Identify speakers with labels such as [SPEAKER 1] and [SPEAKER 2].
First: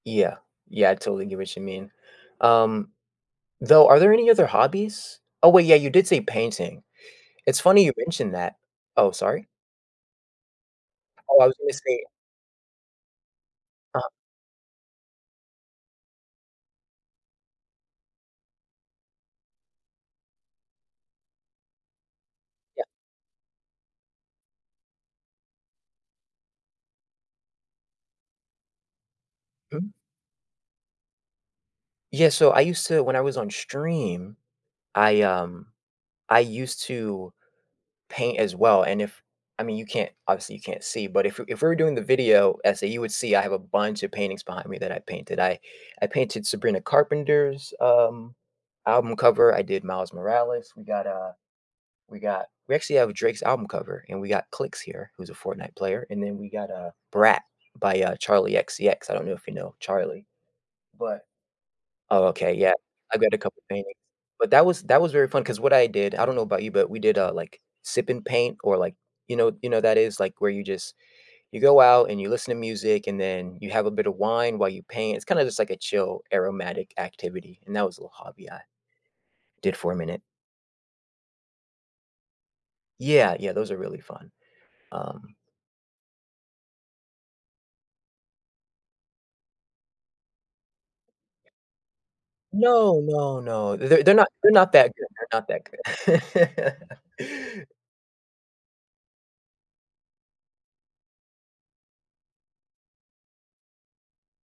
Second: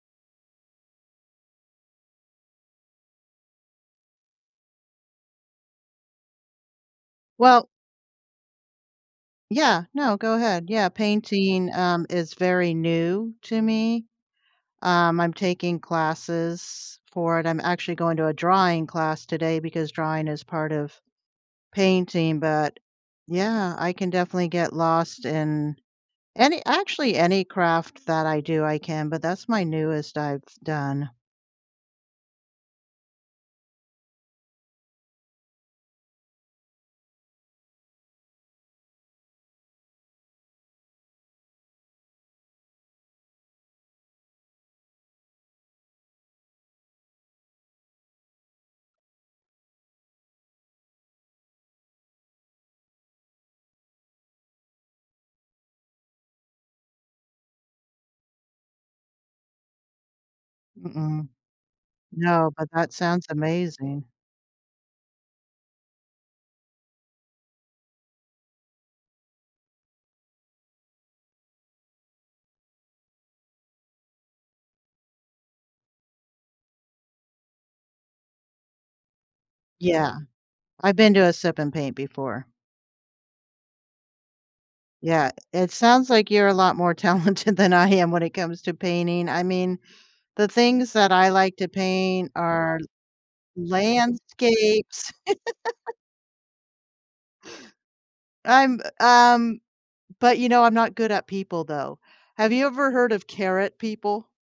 [SPEAKER 1] Yeah. Yeah, I totally get what you mean. Um, though are there any other hobbies? Oh, wait, yeah, you did say painting. It's
[SPEAKER 2] Well
[SPEAKER 1] funny you mentioned that. Oh, sorry?
[SPEAKER 2] yeah. No, go ahead, yeah,
[SPEAKER 1] Oh, I was gonna
[SPEAKER 2] painting,
[SPEAKER 1] say
[SPEAKER 2] um, is very new to me.
[SPEAKER 1] Uh-huh.
[SPEAKER 2] Um, I'm taking classes for it. I'm actually going to a drawing class today because drawing is part of painting, but,
[SPEAKER 1] Yeah.
[SPEAKER 2] yeah, I can definitely get lost in any actually, any craft that I do, I can, but that's my
[SPEAKER 1] Mhm.
[SPEAKER 2] newest I've done.
[SPEAKER 1] Yeah, so I used to when I was on stream, I, um, I used to paint as well. And if I mean, you can't obviously, you can't see, but if if we're doing the video essay, you would see I have a bunch of paintings behind me that I painted. I I painted Sabrina Carpenter's, um, album cover. I did Miles Morales. We got, uh, we got we actually have Drake's album cover, and we got Clix here, who's a Fortnite player. And then we got, uh, Brat by, uh, Charlie XCX. I don't know if you know Charlie. But
[SPEAKER 2] Mm-mm.
[SPEAKER 1] Oh,
[SPEAKER 2] No,
[SPEAKER 1] okay,
[SPEAKER 2] but
[SPEAKER 1] yeah,
[SPEAKER 2] that
[SPEAKER 1] I've
[SPEAKER 2] sounds
[SPEAKER 1] got a couple of paintings,
[SPEAKER 2] amazing.
[SPEAKER 1] but that was that was very fun 'cause what I did I don't know about you, but we did, uh, like, sip and paint or, like, you know you know, that is, like, where you just you go out and you listen to music and then you have a bit of wine while you paint. It's kinda just like a chill aromatic activity, and that was a little hobby I did for a
[SPEAKER 2] Yeah.
[SPEAKER 1] minute.
[SPEAKER 2] I've been to a sip and paint before.
[SPEAKER 1] Yeah, yeah, those are really fun.
[SPEAKER 2] Yeah.
[SPEAKER 1] Um
[SPEAKER 2] It sounds like you're a lot more talented than I am when it comes to painting. I mean, the things that I like to paint are
[SPEAKER 1] no, no, no. They're they're not they're not that good
[SPEAKER 2] landscapes
[SPEAKER 1] they're not that good.
[SPEAKER 2] I'm, um, but you know, I'm not good at people, though. Have you ever heard of carrot people?